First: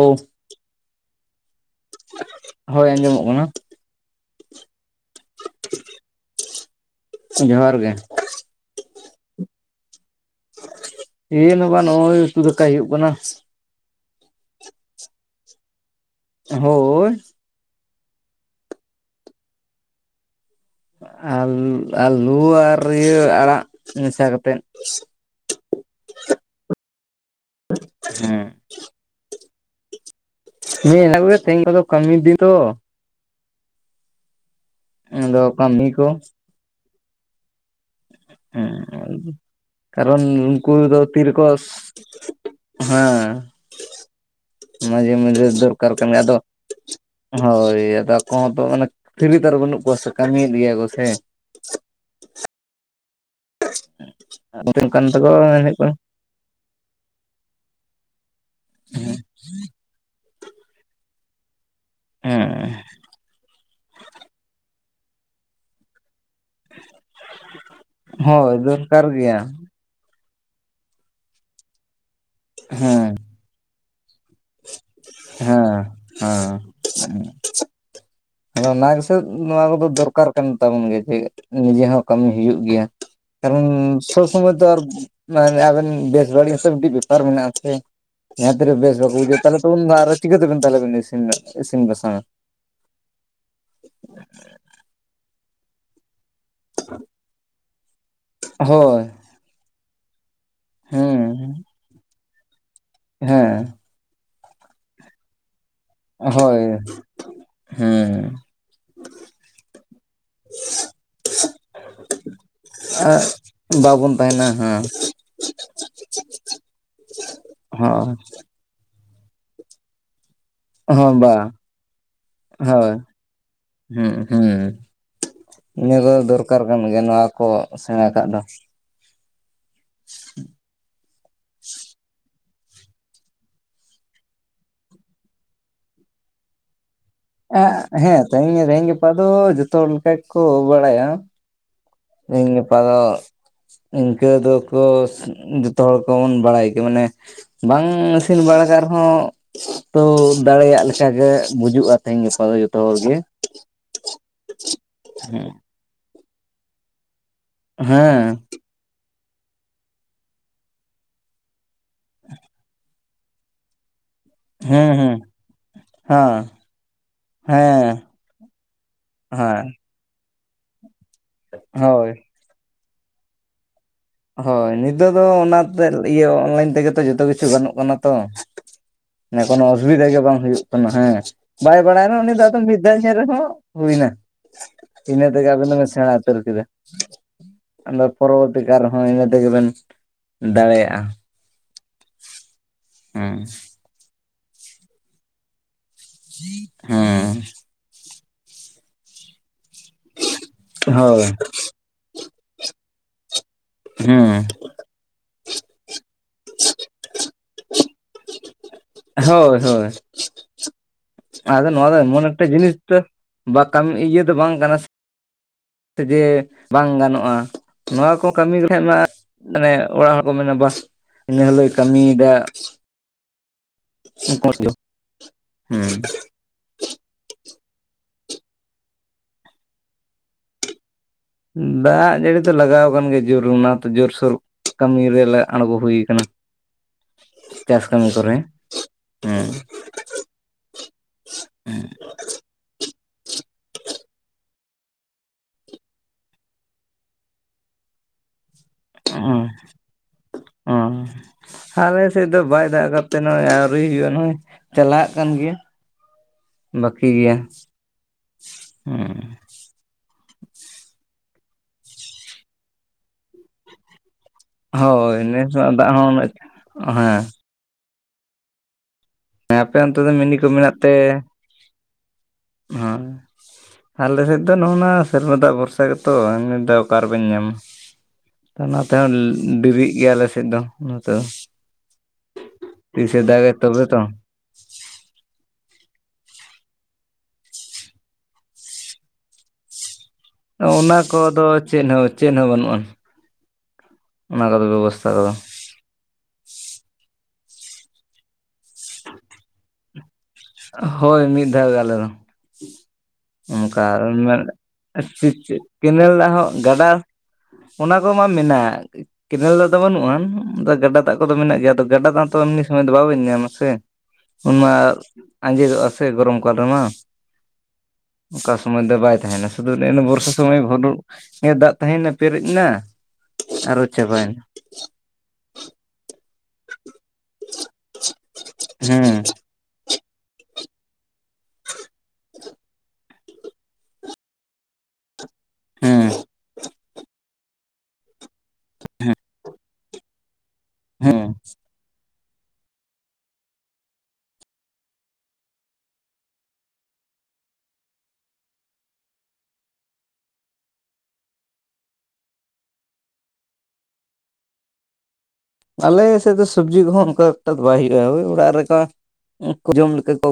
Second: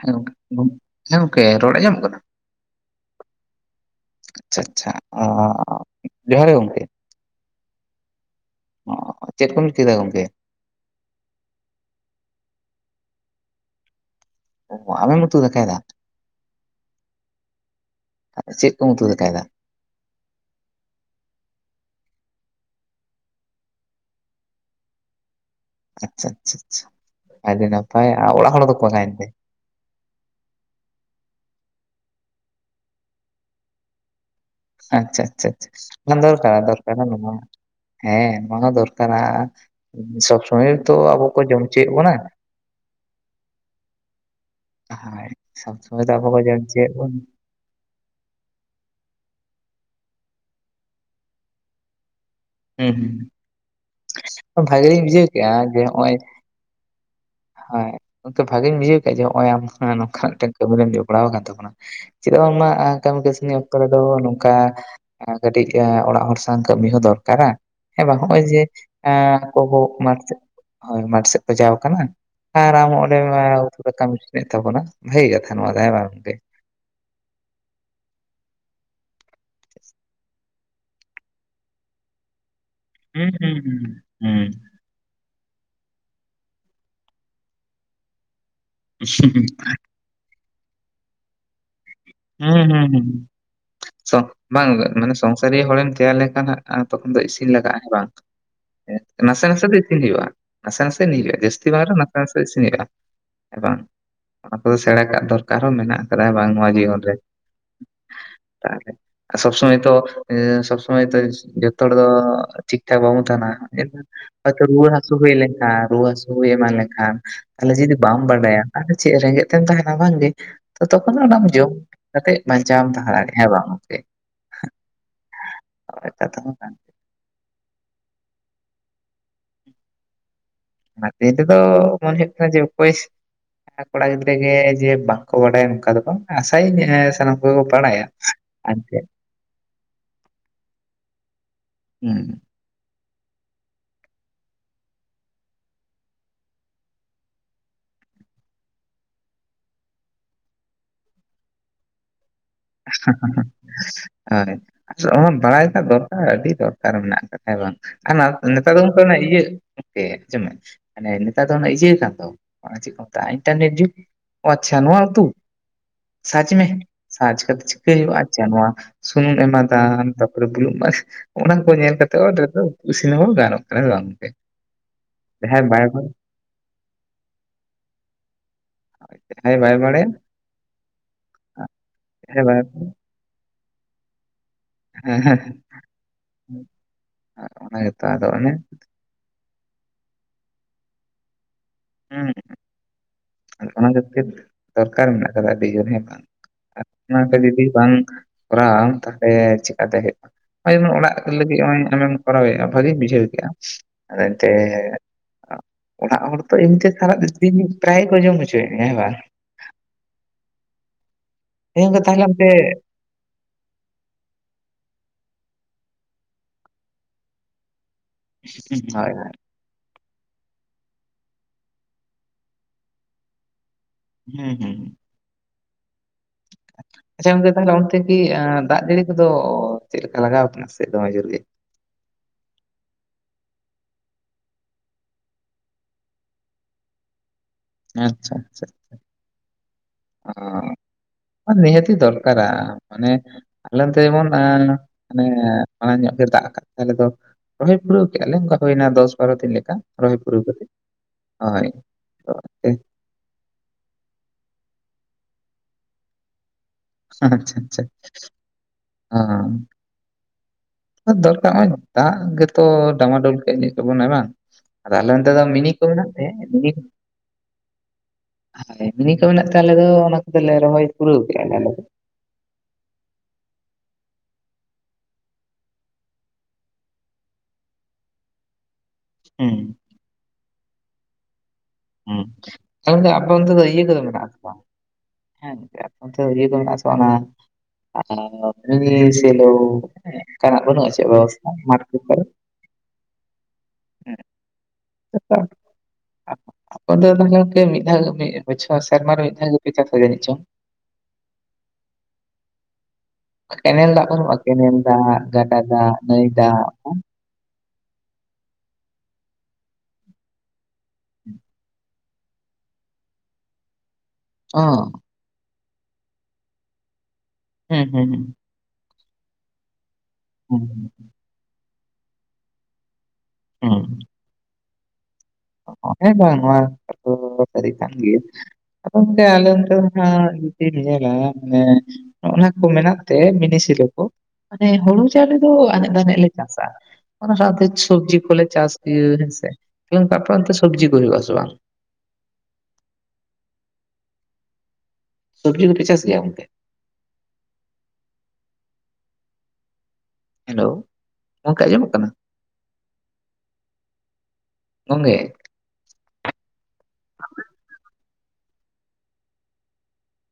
ᱦᱮ ᱜᱚᱢᱠᱮ ᱦᱮ ᱜᱚᱢᱠᱮ ᱨᱚᱲ ᱟᱡᱚᱢᱚᱜ ᱠᱟᱱᱟ ᱦᱳᱭ ᱟᱸᱡᱚᱢᱚᱜ ᱠᱟᱱᱟ ᱾ ᱟᱪᱷᱟ ᱟᱪᱷᱟ ᱡᱚᱦᱟᱨ ᱜᱮ ᱜᱚᱢᱠᱮ ᱡᱚᱦᱟᱨ ᱜᱮ ᱪᱮᱫ ᱠᱚᱢ ᱪᱤᱠᱟᱹᱭᱟᱫᱟ ᱜᱚᱝᱠᱮ ᱪᱮᱫ ᱦᱚ ᱵᱟᱝ ᱱᱚᱜᱼᱚᱭ ᱩᱛᱩ ᱫᱟᱠᱟᱭ ᱦᱩᱭᱩᱜ ᱠᱟᱱᱟ ᱚ ᱟᱢᱮᱢ ᱩᱛᱩ ᱫᱟᱠᱟᱭ ᱫᱟ ᱦᱳᱭ ᱪᱮᱫ ᱠᱚᱢ ᱩᱛᱩ ᱫᱟᱠᱟᱭᱫᱟ ᱟᱨ ᱟᱞᱩ ᱟᱨ ᱤᱭᱟᱹ ᱟᱲᱟᱜ ᱢᱮᱥᱟ ᱠᱟᱛᱮᱫ ᱟᱪᱷᱟ ᱟᱪᱷᱟ ᱟᱪᱷᱟ ᱟᱰᱤ ᱱᱟᱯᱟᱭ ᱟᱨ ᱦᱮᱸ ᱚᱲᱟᱜ ᱦᱚᱲ ᱫᱚᱠᱚ ᱚᱠᱟᱭᱮᱱᱛᱮ ᱦᱮ ᱢᱮᱱᱟᱜ ᱠᱚ ᱜᱮᱭᱟ ᱟᱫᱚ ᱠᱟᱹᱢᱤᱫᱤᱱ ᱛᱚ ᱟᱪᱷᱟ ᱟᱫᱚ ᱟᱪᱷᱟ ᱟᱪᱷᱟ ᱠᱟᱹᱢᱤ ᱠᱚ ᱚᱱᱟ ᱫᱚᱨᱠᱟᱨᱟ ᱫᱚᱨᱠᱟᱨᱟ ᱦᱮᱸ ᱱᱚᱣᱟ ᱦᱚᱸ ᱦᱮᱸ ᱫᱚᱨᱠᱟᱨᱟ ᱠᱟᱨᱚᱱ ᱥᱚᱵᱽ ᱥᱚᱢᱚᱭ ᱩᱱᱠᱩ ᱛᱚ ᱫᱚ ᱟᱵᱚ ᱠᱚ ᱛᱤᱨᱮᱠᱚ ᱡᱚᱢ ᱦᱚᱪᱚᱭᱮᱫ ᱵᱚᱱᱟ ᱦᱮᱸ ᱢᱟᱡᱷᱮ ᱦᱳᱭ ᱢᱟᱡᱷᱮ ᱥᱚᱵ ᱫᱚᱨᱠᱟᱨ ᱥᱚᱢᱚᱭ ᱠᱟᱱ ᱫᱚ ᱜᱮᱭᱟ ᱟᱵᱚ ᱟᱫᱚ ᱠᱚ ᱡᱚᱢ ᱦᱚᱪᱚᱭᱮᱫ ᱵᱚᱱᱟ ᱦᱳᱭ ᱟᱫᱚ ᱟᱠᱚ ᱦᱚᱸᱛᱚ ᱢᱟᱱᱮ ᱯᱷᱨᱤ ᱛᱚ ᱵᱟᱹᱱᱩᱜ ᱠᱚᱣᱟ ᱥᱮ ᱠᱟᱹᱢᱤᱭᱮᱫ ᱜᱮᱭᱟ ᱠᱚ ᱥᱮ ᱦᱩᱸ ᱦᱩᱸ ᱵᱷᱟᱜᱮᱧ ᱚᱱᱠᱟᱱ ᱵᱩᱡᱷᱟᱹᱣ ᱛᱟᱠᱚ ᱠᱮᱫᱼᱟ ᱢᱮᱱ ᱦᱩᱭᱩᱜ ᱡᱮ ᱠᱟᱱᱟ ᱱᱚᱜᱼᱚᱭ ᱦᱚᱸᱭ ᱵᱷᱟᱜᱤᱧ ᱵᱩᱡᱷᱟᱹᱣ ᱠᱮᱫ ᱡᱮ ᱱᱚᱜ ᱚᱭ ᱟᱢ ᱱᱚᱝᱠᱟ ᱢᱤᱫᱴᱟᱝ ᱠᱟᱹᱢᱤ ᱨᱮᱢ ᱡᱚᱯᱲᱟᱣ ᱟᱠᱟᱱ ᱛᱟᱵᱚᱱᱟ ᱪᱮᱫᱟᱜ ᱦᱮᱸ ᱵᱟᱝᱢᱟ ᱠᱟᱹᱢᱤ ᱠᱟᱹᱥᱱᱤ ᱚᱠᱛᱚ ᱨᱮᱫᱚ ᱱᱚᱝᱠᱟ ᱠᱟᱹᱴᱤᱡ ᱚᱲᱟᱜ ᱦᱚᱲ ᱠᱟᱹᱢᱤ ᱦᱚᱸ ᱫᱚᱨᱠᱟᱨᱟ ᱦᱮᱸ ᱵᱟᱝ ᱱᱚᱜᱼᱚᱭ ᱦᱳᱭ ᱡᱮ ᱫᱚᱨᱠᱟᱨ ᱜᱮᱭᱟ ᱜᱚᱜᱚ ᱢᱟᱴ ᱥᱮᱫ ᱦᱳᱭ ᱢᱟᱴᱷ ᱥᱮᱫ ᱪᱟᱞᱟᱣ ᱠᱟᱱᱟ ᱟᱨ ᱟᱢ ᱦᱮᱸ ᱚᱸᱰᱮ ᱩᱛᱩ ᱫᱟᱠᱟ ᱢᱮᱱᱟᱜ ᱛᱟᱵᱚᱱᱟ ᱵᱷᱟᱹᱜᱤ ᱠᱟᱛᱷᱟ ᱱᱚᱣᱟ ᱫᱚ ᱦᱮᱸ ᱵᱟᱝ ᱜᱚᱢᱠᱮ ᱟᱫᱚ ᱚᱱᱟ ᱜᱮᱥᱮ ᱱᱚᱣᱟ ᱠᱚᱫᱚ ᱫᱚᱨᱠᱟᱨ ᱠᱟᱱ ᱛᱟᱵᱚᱱ ᱜᱮ ᱡᱮ ᱱᱤᱡᱮ ᱦᱚᱸ ᱠᱟᱹᱢᱤ ᱦᱩᱭᱩᱜ ᱜᱮᱭᱟ ᱦᱩᱸ ᱦᱩᱸ ᱠᱟᱨᱚᱱ ᱦᱩᱸ ᱥᱚᱵ ᱦᱩᱸ ᱥᱚᱢᱚᱭ ᱫᱚ ᱟᱨ ᱢᱟᱱᱮ ᱟᱵᱤᱮᱱ ᱵᱮᱥ ᱵᱟᱹᱲᱤᱡ ᱥᱮ ᱢᱤᱴᱟᱝ ᱵᱮᱯᱟᱨ ᱢᱮᱱᱟᱜ ᱟᱥᱮ ᱡᱟᱦᱟᱸ ᱛᱤᱨᱮ ᱵᱮᱥ ᱵᱟᱠᱚ ᱵᱩᱡᱷᱟᱹᱣ ᱛᱟᱦᱚᱞᱮ ᱩᱱ [unintelligible] [unintelligible] [unintelligible] ᱛᱟᱦᱚᱞᱮ ᱵᱤᱱ ᱤᱥᱤᱱ ᱤ ᱵᱟᱥᱟᱝᱼᱟ ᱦᱩᱸ ᱦᱩᱸ ᱦᱩᱸᱥᱚᱝ ᱵᱟᱝ ᱢᱟᱱᱮ ᱥᱚᱝᱥᱟᱨᱤᱭᱟᱹ ᱦᱚᱲᱮᱢ ᱛᱮᱭᱟᱨ ᱞᱮᱠᱷᱟᱱ ᱱᱟᱜ ᱟᱨ ᱛᱚᱠᱷᱚᱱ ᱫᱚ ᱤᱥᱤᱱ ᱞᱟᱜᱟᱜᱼᱟ ᱦᱮᱸ ᱵᱟᱝ ᱦᱳᱭ ᱱᱟᱥᱮ ᱱᱟᱥᱮ ᱫᱚ ᱤᱥᱤᱱ ᱦᱩᱭᱩᱜᱼᱟ᱾ ᱱᱟᱥᱮ ᱱᱟᱥᱮ ᱦᱮᱸ ᱱᱤᱨᱟᱹ ᱡᱟᱹᱥᱛᱤ ᱵᱟᱝ ᱨᱮ ᱦᱚᱸ ᱱᱟᱥᱮ ᱱᱟᱥᱮ ᱤᱥᱤᱱ ᱦᱩᱭᱩ-ᱟ ᱦᱮᱸ ᱵᱟᱝ ᱚᱱᱟ ᱠᱚᱫᱚ ᱥᱮᱬᱟ ᱠᱟᱜ ᱫᱚᱨᱠᱟᱨ ᱦᱚᱸ ᱢᱮᱱᱟᱜᱼᱟ᱾ ᱦᱳᱭ ᱦᱩᱸᱻ ᱛᱟᱦᱞᱮ ᱥᱚᱵᱽ ᱥᱚᱢᱚᱭ ᱛᱚ ᱥᱚᱵᱽ ᱥᱚᱢᱚᱭ ᱛᱚ ᱡᱚᱛᱚ ᱦᱚᱲ ᱫᱚ ᱴᱷᱤᱠ ᱴᱷᱟᱠ ᱵᱟᱵᱚᱱ ᱛᱟᱹᱦᱮᱱᱟ᱾ ᱵᱟᱵᱚᱱ ᱛᱟᱦᱮᱱᱟ ᱦᱚᱭᱛᱚ ᱦᱮᱸ ᱨᱩᱣᱟᱹ ᱦᱟᱹᱥᱩ ᱦᱩᱭ ᱞᱮᱱᱠᱷᱟᱱ ᱨᱩᱣᱟᱹ ᱦᱟᱹᱥᱩ ᱦᱩᱭ ᱮᱢᱟᱱ ᱞᱮᱠᱷᱟᱱ ᱛᱟᱦᱚᱞᱮ ᱡᱩᱫᱤ ᱦᱚᱸ ᱵᱟᱢ [unintelligible] [unintelligible] ᱫᱚ ᱪᱮᱫ ᱨᱮᱸᱜᱮᱡ ᱛᱮᱢ ᱛᱟᱹᱦᱮᱱᱟ ᱵᱟᱝᱜᱮ ᱛᱚ ᱛᱚᱠᱷᱚᱱ ᱦᱚᱸ ᱵᱟ ᱚᱱᱟᱢ ᱡᱚᱢ [unintelligible] ᱵᱟᱧᱪᱟᱣᱮᱢ ᱦᱳᱭ ᱛᱟᱦᱮᱸ ᱫᱟᱲᱮᱭᱟᱜᱼᱟ ᱦᱮᱸ ᱵᱟᱝ ᱜᱚᱝᱠᱮ ᱦᱩᱸ ᱦᱩᱸ ᱤᱱᱟ ᱦᱳᱭ, ᱫᱚ ᱠᱟᱛᱷᱟ ᱢᱟ ᱫᱚᱨᱠᱟᱨ ᱠᱟᱱ᱾ ᱜᱮ ᱱᱚᱣᱟ ᱠᱚ ᱥᱮᱬᱟ ᱟᱹᱠᱟᱫ ᱫᱚ [inaudible] ᱱᱟᱛᱮ ᱛᱮᱫᱚ ᱢᱚᱱᱮ ᱠᱟᱱᱟ ᱡᱮ [unintelligible] ᱡᱟᱦᱟᱭ ᱠᱚᱲᱟ ᱜᱤᱫᱽᱨᱟᱹ ᱜᱮ ᱡᱮ ᱵᱟᱝᱠᱚ ᱵᱟᱰᱟᱭᱟ ᱱᱚᱝᱠᱟ ᱫᱚ ᱵᱟᱝ ᱟᱹᱥᱟᱭᱤᱧ ᱥᱟᱱᱟᱢ ᱠᱚᱜᱮ ᱠᱚ [unintelligible] ᱵᱟᱲᱟᱭᱟ ᱦᱮᱸ ᱛᱮᱦᱮᱧ ᱟᱨ ᱨᱮᱧ ᱪᱮᱫ ᱜᱟᱯᱟ ᱫᱚ ᱡᱚᱛᱚ ᱦᱚᱲ ᱞᱮᱠᱟ ᱜᱮ ᱠᱚ ᱵᱟᱹᱲᱟᱭᱟ [inaudible] ᱛᱮᱦᱮᱧ ᱜᱟᱯᱟ ᱫᱚᱜ ᱤᱱᱠᱟᱹ ᱫᱚᱠᱚ [unintelligible] ᱡᱚᱛᱚ ᱦᱚᱲ ᱠᱚᱵᱚᱱ ᱵᱟᱹᱲᱟᱭ ᱜᱮ ᱢᱟᱱᱮ ᱵᱟᱝ ᱤᱥᱤᱱ ᱵᱟᱲᱟᱠ ᱨᱮᱦᱚᱸᱻ ᱛᱚ ᱫᱟᱲᱮᱭᱟᱜ ᱞᱮᱠᱟᱜᱮ ᱵᱩᱡᱩᱜᱼᱟ ᱛᱮᱦᱮᱧ ᱜᱟᱯᱟ ᱫᱚ ᱦᱚᱲ ᱜᱮ [unintelligible] ᱟᱹᱰᱤ [unintelligible] [unintelligible] ᱦᱮᱸ ᱵᱟᱲᱟᱭ ᱨᱮᱭᱟᱜ ᱫᱚᱨᱠᱟᱨ ᱟᱹᱰᱤ ᱫᱚᱨᱠᱟᱨ ᱢᱮᱱᱟᱜ ᱠᱟᱫᱟ᱾ ᱦᱮᱸ ᱵᱟᱝ ᱟᱨ ᱦᱮᱸ ᱱᱮᱛᱟᱨ ᱫᱚ ᱚᱱᱠᱟ ᱤᱭᱟᱹ [inaudible] [unintelligible] ᱱᱮᱛᱟᱨ ᱫᱚ ᱤᱭᱟᱹ [unintelligible] ᱚᱱᱟ ᱪᱮᱫ ᱠᱚ ᱡᱮᱛᱜᱼᱟ ᱤᱱᱴᱤᱨᱱᱮᱯ ᱡᱤᱯ ᱟᱳ ᱟᱪᱪᱷᱟ ᱦᱮᱸ ᱱᱚᱣᱭᱟ ᱦᱮᱸ ᱩᱛᱩ ᱦᱮᱸ ᱥᱟᱪ ᱢᱮ ᱟᱪᱠᱟ ᱛᱚ ᱪᱤᱠᱟᱹᱭ ᱦᱮᱸ ᱦᱩᱭᱩᱜᱼᱟ ᱟᱪᱪᱟ ᱱᱚᱣᱟ ᱥᱩᱱᱩᱢ ᱮᱢᱟ ᱦᱮᱸ ᱟᱫᱟᱢ ᱛᱟᱨᱯᱚᱨᱮ ᱵᱩᱞᱩᱜ ᱮᱢ ᱚᱱᱟ ᱠᱚ ᱧᱮᱞ ᱦᱳᱭ ᱠᱟᱛᱮ ᱫᱚ ᱰᱮᱦᱮᱨ ᱫᱚ ᱤᱥᱤᱱ ᱦᱚᱸ ᱜᱟᱱᱚᱜ ᱠᱟᱱᱟ ᱵᱟᱝ ᱦᱳᱭ ᱱᱤᱛᱚᱜ ᱫᱚ ᱡᱟᱦᱟᱸᱭ ᱵᱟᱭ ᱚᱱᱟᱛᱮ ᱵᱟᱲᱟᱭᱟ ᱤᱭᱟᱹ ᱚᱱᱞᱟᱭᱤᱱ ᱛᱮᱜᱮ ᱛᱚ ᱡᱚᱛᱚ ᱠᱤᱪᱷᱩ ᱜᱟᱱᱚᱜ ᱠᱟᱱᱟ ᱛᱚ᱾ [unintelligible] ᱡᱟᱦᱟᱸᱭ ᱠᱳᱱᱳ ᱵᱟᱭ ᱵᱟᱲᱟᱭᱟ ᱚᱥᱩᱵᱤᱫᱟ ᱜᱮ ᱵᱟᱝ ᱦᱩᱭᱩᱜ ᱠ ᱦᱮᱸ ᱵᱟᱭ ᱵᱟᱲᱟᱭᱱᱟ ᱩᱱᱤ ᱡᱟᱦᱟᱸᱭ ᱫᱚ ᱵᱟᱭ ᱟᱫᱚ ᱢᱤᱫ ᱫᱷᱟᱣ ᱦᱮᱸ ᱨᱮᱦᱚᱸ ᱦᱩᱭᱱᱟ ᱦᱮᱸ ᱤᱱᱟᱹ ᱛᱮᱜᱮ ᱦᱮᱸ ᱟᱹᱵᱤᱱ ᱫᱚ ᱵᱤᱱ ᱥᱮᱬᱟ ᱩᱛᱟᱨ ᱠᱮᱫᱟ ᱚᱱᱟ ᱜᱮᱛᱚ ᱟᱹᱫᱚ ᱟᱫᱚ ᱚᱱᱮ ᱯᱚᱨᱚᱣᱛᱤ ᱦᱚᱸ ᱤᱱᱟᱹ ᱛᱮᱜᱮᱵᱮᱱ ᱫᱟᱲᱮᱭᱟᱜᱼᱟ᱾ ᱦᱩᱸ ᱦᱩᱸ ᱟᱫᱚ ᱚᱱᱟ ᱠᱷᱟᱹᱛᱤᱨ ᱫᱚᱨᱠᱟᱨ ᱢᱮᱱᱟᱜ ᱠᱟᱫᱼᱟ ᱟᱹᱰᱤ ᱡᱳᱨ ᱦᱮᱸ ᱵᱟᱝ ᱚᱱᱟ ᱦᱩᱸ ᱠᱚ ᱡᱩᱫᱤ ᱵᱟᱝ ᱯᱩᱨᱟ ᱛᱟᱦᱚᱞᱮ ᱪᱮᱠᱟ ᱛᱮ ᱦᱮᱡ ᱮᱱᱟ ᱟᱭᱚᱢ ᱡᱮ ᱚᱲᱟᱜ ᱦᱳᱭ ᱨᱮ ᱞᱟᱹᱜᱤᱫ ᱦᱚᱸ ᱟᱹᱢᱮᱢ ᱠᱚᱨᱟᱣ ᱮᱟᱢ ᱵᱷᱟᱹᱜᱤᱧ ᱵᱩᱡᱷᱟᱹᱣ ᱠᱮ-ᱟ ᱟᱫᱚ ᱦᱩᱸ ᱮᱱ ᱛᱮ ᱚᱲᱟᱜ ᱦᱚᱲ ᱛᱚ ᱤᱧ ᱛᱮ ᱠᱷᱟᱨᱟᱜ ᱫᱤᱱ [unintelligible] ᱴᱨᱟᱭ ᱠᱚ ᱡᱚᱢ ᱦᱚᱪᱚᱭᱮᱫ ᱦᱮᱸ ᱵᱟᱝ ᱦᱳᱭ ᱦᱳᱭ ᱟᱫᱚ ᱦᱮᱸ ᱱᱚᱣᱟ ᱫᱚ ᱜᱚᱝᱠᱮ ᱛᱟᱦᱚᱞᱮ ᱮᱢᱚᱱ ᱮᱠᱴᱟ ᱚᱱᱛᱮ ᱡᱤᱱᱤᱥ ᱡᱟᱹ ᱵᱟ ᱠᱟᱹᱢᱤ ᱤᱭᱟᱹ ᱫᱚ ᱵᱟᱝ ᱠᱟᱱᱟ ᱥᱮ ᱛᱮ ᱜᱮ ᱵᱟᱝ ᱜᱟᱱᱚᱜᱼᱟ ᱱᱚᱣᱟ ᱠᱚ ᱠᱟᱹᱢᱤ ᱦᱳᱭ ᱞᱮᱠᱷᱟᱱᱡ ᱢᱟ ᱦᱳᱭ ᱢᱟᱱᱮ ᱚᱲᱟᱜ ᱦᱚᱲ ᱠᱚ ᱢᱮᱱᱟ ᱵᱟᱥ ᱤᱱᱟᱹ ᱦᱚᱞᱳᱭ ᱠᱟᱹᱢᱤᱭᱮᱫᱟ᱾ ᱦᱩᱸ [inaudible] ᱫᱚ ᱦᱩᱸ [inaudible] ᱦᱩᱸ ᱟᱪᱪᱷᱟ ᱜᱚᱢᱠᱮ ᱛᱟᱦᱚᱞᱮ ᱚᱱᱛᱮ ᱠᱤ ᱫᱟᱜ ᱡᱟᱹᱲᱤ ᱠᱚᱫᱚ ᱪᱮᱫ ᱞᱮᱠᱟ ᱞᱟᱜᱟᱣ ᱟᱠᱟᱱᱟ ᱥᱮ ᱫᱚᱢᱮ ᱡᱳᱨ ᱜᱮ? ᱫᱟᱜ ᱡᱟᱹᱲᱤ ᱫᱚ ᱞᱟᱜᱟᱣ ᱟᱠᱟᱱ ᱜᱮᱭᱟ ᱡᱳᱨ ᱚᱱᱟ ᱛᱮ ᱡᱩᱨᱼᱥᱩᱨ ᱠᱟᱹᱢᱤ ᱨᱮᱞᱮ ᱟᱸᱬᱜᱚ ᱦᱩᱭ ᱟᱠᱟᱱᱟ᱾ ᱪᱟᱥ ᱠᱟᱹᱢᱤ ᱠᱚᱨᱮ ᱦᱩᱸ ᱦᱟ. ᱱᱤᱦᱛᱤ ᱫᱚᱨᱠᱟᱨᱟ ᱢᱟᱱᱮ ᱟᱞᱮ ᱱᱚᱛᱮ ᱡᱮᱢᱚᱱ [unintelligible] ᱢᱟᱱᱮ ᱢᱟᱲᱟᱝ ᱧᱚᱜ ᱜᱮ ᱫᱟᱜ ᱟᱠᱟᱛ ᱛᱟᱦᱚᱞᱮ ᱫᱚ ᱨᱚᱦᱚᱭ ᱯᱩᱨᱟᱹᱣ ᱠᱮ-ᱟ ᱞᱮ ᱚᱝᱻ ᱦᱳᱱᱟ ᱫᱚᱥ ᱵᱟᱨᱚ ᱫᱤᱱ ᱞᱮᱠᱟ ᱨᱚᱦᱚᱭ ᱯᱩᱨᱟᱹᱣ ᱠᱟᱛᱮ ᱦᱳᱭ ᱟᱞᱮ ᱥᱮᱫ ᱫᱚ ᱵᱟᱭ ᱫᱟᱜ ᱟᱠᱟᱫ ᱛᱮ ᱱᱚᱜᱼᱚᱭ ᱟᱹᱣᱨᱤ ᱦᱩᱭᱩᱜᱼᱟ ᱱᱚᱜᱼᱚᱭ ᱪᱟᱞᱟᱜ ᱠᱟᱱ ᱜᱮᱭᱟ᱾ ᱵᱟᱹᱠᱤ ᱜᱮᱭᱟ ᱟᱪᱪᱷᱟ ᱟᱪᱪᱷᱟ [inaudible] ᱫᱚᱨᱠᱟᱨ ᱱᱚᱜᱼᱚᱭ ᱫᱟᱜ ᱜᱮᱛᱚ ᱰᱟᱢᱟᱰᱩᱞ ᱠᱮᱫ ᱛᱟᱵᱚᱱᱟ ᱵᱟᱝ᱾ ᱟᱫᱚ ᱟᱞᱮ ᱦᱳᱭ ᱚᱱᱛᱮ ᱫᱚ ᱱᱮᱥ ᱢᱤᱱᱤ ᱢᱟ ᱠᱚ ᱫᱟᱜ ᱢᱮᱱᱟᱜ ᱦᱚᱸ ᱛᱮ ᱩᱱᱟᱹᱜ ᱢᱤᱱᱤ ᱠᱚ ᱢᱮᱱᱟᱜ ᱛᱮ ᱦᱮᱸ ᱟᱞᱮ ᱟᱯᱮ ᱫᱚ ᱚᱱᱛᱮ ᱚᱱᱟ ᱢᱤᱱᱤ ᱠᱚ ᱠᱚᱫᱚᱞᱮ ᱢᱮᱱᱟᱜ ᱨᱚᱦᱚᱭ ᱛᱮ ᱯᱩᱨᱟᱹᱣ ᱠᱮᱫᱼᱟ ᱟᱞᱮ ᱫᱚ᱾ ᱦᱮᱸ ᱟᱞᱮ ᱥᱮᱫ ᱫᱚ ᱱᱚᱜᱼ ᱱᱟ ᱥᱮᱨᱢᱟ ᱫᱟᱜ ᱵᱷᱚᱨᱥᱟ ᱜᱮ ᱛᱚ ᱮᱢᱱᱤ ᱫᱚ ᱚᱠᱟᱨᱮ ᱵᱤᱱ ᱧᱟᱢᱟ ᱚᱱᱟ ᱛᱮᱦᱚᱸ ᱦᱩᱸ ᱰᱮᱨᱤᱜ ᱜᱮᱭᱟ ᱟᱞᱮ ᱥᱮᱫ ᱫᱚ ᱱᱚᱛᱮ ᱫᱚ ᱦᱩᱸ [inaudible] ᱛᱤᱥᱮ ᱟᱯᱮ ᱚᱱᱛᱮ ᱫᱟᱜᱟᱭ ᱫᱚ ᱤᱭᱟᱹ ᱛᱚᱵᱮ ᱛᱚ ᱠᱚᱫᱚ ᱢᱮᱱᱟᱜ ᱟᱥᱮ ᱵᱟᱝ ᱦᱮᱸ ᱜᱚᱝᱠᱮ ᱚᱱᱛᱮ ᱫᱚ ᱤᱭᱟᱹ ᱠᱚ ᱫᱚ ᱢᱮᱱᱟᱜ-ᱟ ᱥᱮ ᱚᱱᱟ ᱟᱨ ᱢᱤᱱᱤ ᱥᱮᱞᱳ ᱚᱱᱠᱟᱱᱟᱜ ᱵᱟᱹᱱᱩᱜᱼᱟ ᱚᱱᱟ ᱪᱮᱫ ᱠᱚᱫᱚ ᱵᱮᱵᱚᱥᱛᱷᱟ ᱢᱟᱴ ᱪᱮᱫ ᱠᱚ ᱦᱚᱸ ᱠᱚᱨᱮ ᱪᱮᱫ ᱦᱚᱸ ᱵᱟᱹᱱᱩᱜᱼᱟ ᱚᱱᱟ ᱠᱚ ᱵᱮᱵᱚᱥᱛᱷᱟ-ᱟ ᱟᱯᱮ ᱫᱚ ᱛᱟᱦᱚᱞᱮ ᱜᱚᱝᱠᱮ ᱢᱤᱫ ᱫᱷᱟᱣ ᱢᱤᱫ ᱵᱚᱪᱷᱚᱨ ᱥᱮᱨᱢᱟ ᱨᱮ ᱢᱤᱫ ᱫᱷᱟᱣ ᱜᱮᱯᱮ ᱪᱟᱥᱟ ᱡᱟᱱᱤᱡ ᱪᱚᱝ ᱦᱳᱭ ᱢᱤᱫ ᱫᱷᱟᱣ ᱜᱮ ᱟᱞᱮ ᱫᱚ ᱚᱱᱠᱟ ᱠᱮᱱᱮᱞ ᱫᱟᱜ ᱵᱟᱹᱱᱩᱜᱼᱟ ᱢᱮᱱ ᱠᱮᱱᱮᱞ ᱫᱟᱜ ᱜᱟᱰᱟ ᱠᱮᱱᱮᱞ ᱱᱟᱹᱭ ᱫᱟᱜ ᱦᱚᱸ ᱜᱟᱰᱟ ᱚ ᱚᱱᱟ ᱠᱚ ᱢᱟ ᱢᱮᱱᱟᱜ-ᱟ ᱠᱮᱱᱮᱞ ᱫᱟᱜ ᱫᱚ ᱵᱟᱹᱱᱩᱜ-ᱟ ᱟᱫᱚ ᱜᱟᱰᱟ ᱫᱟᱜ ᱠᱚ ᱫᱚ ᱢᱮᱱᱟᱜ ᱜᱮᱭᱟ ᱜᱟᱰᱟ ᱫᱟᱜ ᱛᱚ ᱮᱢᱱᱤ ᱥᱚᱢᱚᱭ ᱫᱚ ᱵᱟᱵᱮᱱ ᱧᱟᱢᱟ ᱥᱮ ᱚᱱᱟ ᱟᱡᱮᱫᱚᱜ-ᱟ ᱥᱮ ᱜᱚᱨᱚᱢ ᱠᱟᱞ ᱨᱮᱢᱟ ᱦᱩᱸ ᱦᱩᱸ ᱦᱩᱸ ᱚᱠᱟ ᱥᱚᱢᱚᱭ ᱫᱚ ᱵᱟᱭ ᱛᱟᱦᱮᱱᱟ ᱥᱩᱫᱩ [unintelligible] ᱵᱚᱨᱥᱟ ᱦᱩᱸ ᱥᱚᱢᱚᱭ ᱦᱩᱸ ᱵᱷᱰᱩ ᱜᱮ ᱫᱟᱜ ᱛᱟᱦᱮᱭ ᱱᱟ ᱯᱮᱨᱮᱡ ᱮᱱᱟ ᱟᱨᱦᱚ ᱪᱟᱵᱟᱭᱮᱱᱟ [inaudible] ᱦᱮᱸ ᱡᱟᱦᱟᱸ ᱡᱩᱫᱤᱢ ᱧᱮᱞᱟ ᱢᱟᱱᱮ ᱚᱱᱟ ᱠᱚ ᱢᱮᱱᱟᱜ ᱛᱮ ᱢᱤᱱᱤᱥᱤᱞᱳ ᱠᱚ ᱢᱟᱱᱮ ᱦᱩᱲᱩ ᱟᱹ ᱪᱟᱹᱣᱞᱤ ᱫᱚ ᱮᱱᱮᱡ ᱦᱮᱸ ᱫᱷᱟᱱᱮᱡ ᱞᱮ ᱪᱟᱥᱟ ᱚᱱᱟ ᱥᱟᱶᱛᱮ ᱥᱚᱵᱽᱡᱤ ᱠᱚᱞᱮ ᱪᱟᱥ ᱤᱭᱟᱹ ᱦᱮᱸᱥᱮ ᱜᱚᱝᱠᱮ ᱟᱯᱮ ᱚᱱᱛᱮ ᱥᱚᱵᱽᱡᱤ ᱠᱚ ᱦᱮᱸ ᱦᱩᱭᱩᱜ-ᱟ ᱥᱮ ᱵᱟᱝ ᱥᱚᱵᱽᱡᱤ ᱠᱚᱯᱮ ᱪᱟᱥ ᱜᱮᱭᱟ ᱠᱚᱢᱠᱮ ᱦᱮᱞᱳ ᱜᱚᱝᱠᱮ ᱟᱸᱡᱚᱢᱚᱜ ᱠᱟᱱᱟ ᱜᱚᱝᱠᱮ ᱟᱞᱮ ᱥᱮᱫ ᱫᱚ ᱥᱚᱵᱽᱡᱤ ᱠᱚᱦᱚᱸ ᱚᱱᱠᱟ ᱮᱠᱴᱟ ᱫᱚ ᱵᱟᱭ ᱦᱩᱭᱩᱜᱼᱟ ᱦᱳᱭ ᱚᱲᱟᱜ ᱨᱮᱠᱚ ᱡᱚᱢ ᱞᱮᱠᱟ ᱠᱚ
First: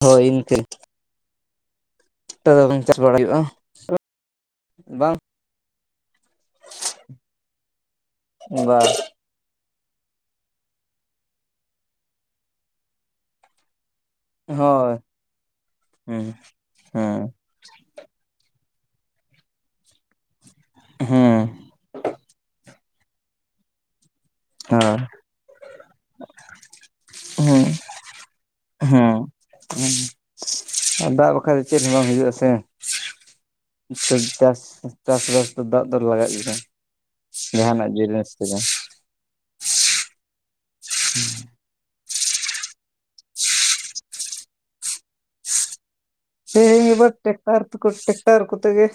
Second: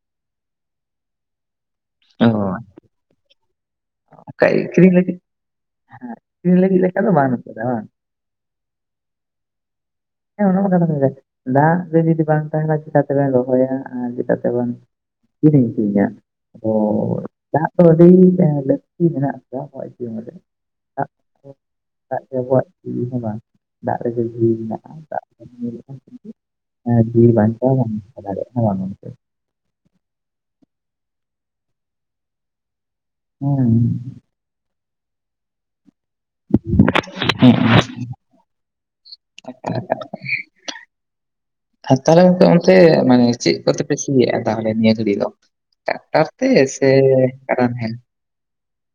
ᱦᱳᱭ ᱤᱱᱠᱟᱹ ᱚ ᱪᱟᱥ ᱵᱟᱲᱟ ᱦᱩᱭᱩᱜᱼᱟ ᱚᱱᱠᱟ ᱟᱠᱷᱨᱤᱧ ᱞᱟᱜᱤᱫ ᱵᱟᱝ ᱦᱮᱸ ᱟᱠᱷᱨᱤᱧ ᱞᱟᱹᱜᱤᱫ ᱞᱮᱠᱟ ᱫᱚ ᱵᱟᱝ [inaudible] ᱵᱟᱝ ᱵᱟᱝ ᱦᱮᱸ ᱚᱱᱟ ᱢᱟᱛᱚ ᱠᱟᱛᱷᱟ ᱠᱟᱱ ᱜᱮᱭᱟ ᱫᱟᱜ ᱜᱮ ᱡᱩᱫᱤ ᱵᱟᱝ ᱛᱟᱦᱮᱱ ᱞᱮᱱᱠᱷᱟᱱ ᱪᱮᱠᱟ ᱛᱮᱵᱮᱱ ᱨᱚᱦᱚᱭᱟ [inaudible] ᱛᱮ ᱵᱟᱝ ᱦᱳᱭ ᱠᱤᱨᱤᱧᱪᱧᱟ ᱦᱮᱸ ᱚ ᱦᱮᱸ [inaudible] ᱡᱟᱦᱟ ᱠᱚ ᱫᱚ ᱟᱹᱰᱤ ᱞᱟᱹᱠᱛᱤ ᱢᱮᱱᱟᱜ ᱟᱠᱟᱫᱟ ᱦᱳᱭ ᱦᱮᱸ ᱟᱵᱚᱣᱟᱜ [inaudible] ᱡᱤᱣᱤ ᱦᱚᱸ ᱵᱟᱝ ᱫᱟᱜ ᱨᱮᱜᱮ ᱡᱤᱣᱤ [inaudible] ᱦᱳᱭ ᱦᱮᱸ [inaudible] ᱦᱮᱸ ᱟᱨ ᱫᱟᱜ ᱵᱟᱠᱷᱟᱡ ᱫᱚ ᱪᱮᱫ ᱦᱚᱸ ᱵᱟᱝ ᱦᱩᱭᱩᱜᱼᱟ ᱥᱮ ᱦᱮᱸ [inaudible] ᱪᱟᱥᱵᱟᱥ ᱫᱚ ᱫᱟᱜ ᱫᱚ ᱞᱟᱜᱟᱜ ᱜᱮᱭᱟ ᱡᱟᱦᱟᱱᱟᱜ ᱡᱤᱱᱤᱥ ᱛᱮ ᱫᱚ ᱟᱪᱪᱷᱟ [inaudible] [unintelligible] ᱛᱟᱦᱚᱞᱮ ᱜᱚᱢᱠᱮ ᱚᱱᱛᱮ ᱢᱟᱱᱮ ᱪᱮᱫ ᱠᱚᱛᱮ ᱯᱮ ᱥᱤᱭᱮᱫᱼᱟ ᱛᱟᱦᱚᱞᱮ ᱱᱤᱭᱟᱹ ᱜᱷᱟᱹᱲᱤᱡ ᱫᱚ ᱴᱨᱟᱠᱴᱚᱨ ᱛᱮ ᱴᱨᱟᱠᱴᱚᱨ ᱥᱮ ᱠᱟᱰᱟ ᱱᱟᱦᱮᱞ ᱴᱨᱮᱠᱴᱚᱨ ᱠᱚᱛᱮ ᱜᱮ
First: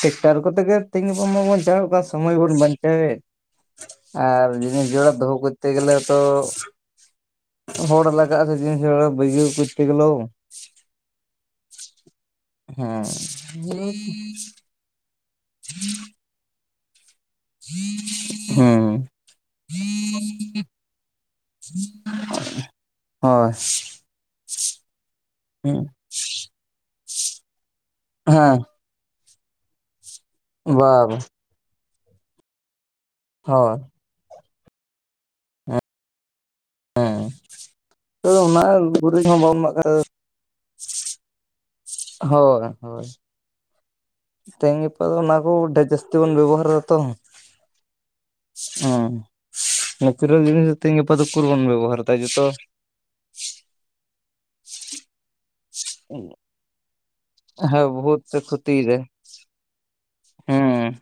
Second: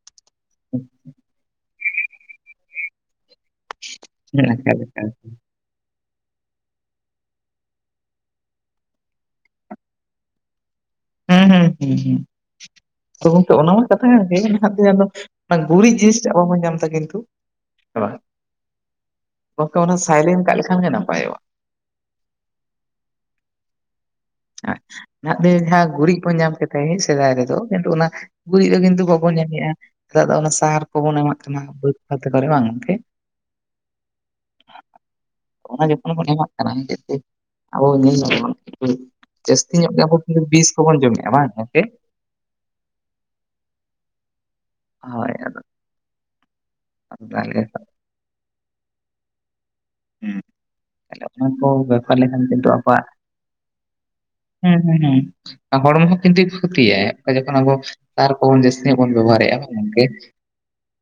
ᱴᱨᱮᱠᱴᱚᱨ ᱠᱚᱛᱮᱜ ᱜᱮ ᱛᱤᱦᱤᱧ ᱜᱟᱯᱟ ᱢᱟᱵᱚᱱ ᱪᱟᱣ ᱠᱟᱱ ᱥᱚᱢᱚᱭ ᱵᱚᱱ ᱵᱟᱧᱪᱟᱣ ᱮᱫ ᱟᱨ ᱢᱮᱱᱟᱜ ᱟᱠᱟᱫ ᱡᱤᱱᱤᱥ ᱞᱮᱠᱟ ᱡᱚᱲᱟ ᱫᱚᱦᱚ ᱛᱮ ᱜᱮᱞᱮ ᱛᱚ ᱦᱚᱲ ᱞᱟᱜᱟᱜ ᱟ ᱥᱮ ᱡᱤᱱᱤᱥ ᱵᱟᱜᱟᱣ ᱠᱩᱛᱛᱮ ᱜᱮᱞᱟᱹᱣ [inaudible] ᱦᱮᱸ ᱦᱸ ᱦ ᱦ ᱜᱚᱝᱠᱮ ᱚᱱᱟ ᱢᱟ ᱠᱟᱛᱷᱟ ᱚᱱᱟ ᱵᱷᱟᱯ ᱛᱮ ᱡᱟᱱᱚ ᱜᱩᱨᱤᱡ ᱡᱤᱱᱤᱥ ᱡᱟᱵ ᱵᱚᱱ ᱧᱟᱢ ᱫᱟ ᱠᱤᱱᱛᱩ ᱥᱮ ᱵᱟᱝ ᱦᱮᱸ ᱜᱚᱝᱠᱮ ᱚᱱᱟ ᱥᱟᱭᱞᱮᱱᱴ ᱠᱟᱜ ᱞᱮᱠᱷᱟᱱ ᱜᱮ ᱱᱟᱯᱟᱭᱚᱜᱼᱟ᱾ [unintelligible] ᱦᱳᱭ ᱮᱸᱜ ᱱᱟᱦᱟᱜ ᱛᱮ ᱦᱮᱸ ᱦᱟᱜ ᱜᱩᱨᱤᱡ ᱠᱚ ᱧᱮᱞ ᱠᱟᱛᱮᱡ ᱥᱮᱫᱟᱭ ᱨᱮᱫᱚ ᱠᱤᱱᱛᱩ ᱚᱱᱟ ᱜᱩᱨᱤᱡ ᱵᱟ ᱨᱮ ᱠᱤᱱᱛᱩ [unintelligible] ᱵᱚᱱ ᱧᱮᱞ ᱮᱫ ᱟ ᱱᱮᱛᱚᱜ ᱫᱚ ᱚᱱᱟ ᱥᱟᱨ ᱵᱟ ᱠᱚᱵᱚᱱ ᱮᱢᱟᱜ ᱠᱟᱱᱟ ᱵᱟᱹᱫᱽ ᱠᱷᱮᱛ ᱠᱚᱨᱮ ᱵᱟᱝ ᱜᱚᱢᱠᱮ ᱦᱚ ᱚᱱᱟ ᱡᱚᱠᱷᱚᱱ ᱵᱚᱱ ᱮᱢᱟᱜ ᱠᱟᱱᱟ ᱪᱮᱫ ᱦᱮᱸ ᱪᱮᱫ ᱟᱵᱚ ᱧᱮᱞ ᱛᱚ ᱚᱱᱟ [unintelligible] ᱜᱩᱨᱤᱡ ᱦᱚᱸ ᱵᱟᱵᱚᱱ ᱡᱟᱹᱥᱛᱤ ᱮᱢᱟᱜ ᱠᱟᱱ ᱧᱚᱜ ᱜᱮ ᱟᱵᱚ ᱠᱤᱱᱛᱩ ᱵᱤᱥ ᱠᱚᱵᱚᱱ ᱡᱚᱢᱮᱫᱼᱟ ᱵᱟᱝ ᱜᱚᱝᱠᱮ ᱦᱳᱭ ᱦᱳᱭ ᱛᱮᱦᱮᱧ ᱜᱟᱯᱟ ᱫᱚ ᱦᱳᱭ ᱚᱱᱟ ᱠᱚ ᱟᱫᱚ ᱰᱷᱮᱨ ᱡᱟᱹᱥᱛᱤ ᱵᱚᱱ ᱵᱮᱵᱚᱦᱟᱨ ᱫᱟᱛᱚ ᱦᱚᱸ ᱛᱟᱦᱞᱮ ᱱᱮᱛᱨᱮ ᱦᱩᱸ ᱡᱤᱱᱤᱥ ᱛᱮᱦᱮᱧ ᱜᱟᱯᱟ ᱫᱚ ᱛᱟᱦᱞᱮ ᱚᱠᱚᱨ ᱚᱱᱟ ᱵᱚᱱ ᱠᱚ ᱵᱮᱵᱚᱦᱟᱨ ᱫᱟ ᱵᱮᱯᱟᱨ ᱞᱮᱠᱷᱟᱱ ᱡᱚᱛᱚ ᱠᱤᱱᱛᱩ ᱟᱵᱚᱣᱟᱜ ᱦᱩᱸ ᱦᱩᱸ ᱦᱩᱸ ᱦᱚᱲᱢᱚ ᱦᱚᱸ ᱠᱤᱱᱛᱩᱭ ᱠᱷᱚᱛᱤᱭᱟ ᱡᱚᱠᱷᱚᱱ ᱟᱵᱚ ᱦᱮᱸ ᱵᱚᱦᱩᱛ ᱥᱟᱨ ᱠᱚᱵᱚᱱ ᱡᱟᱹᱥᱛᱤ ᱠᱷᱚᱛᱤᱭ ᱧᱤᱭᱚᱜ ᱫᱟᱭ ᱵᱚᱱ ᱵᱮᱵᱷᱟᱨ ᱮᱫᱼᱟ ᱜᱚᱝᱠᱮ ᱦᱮᱸ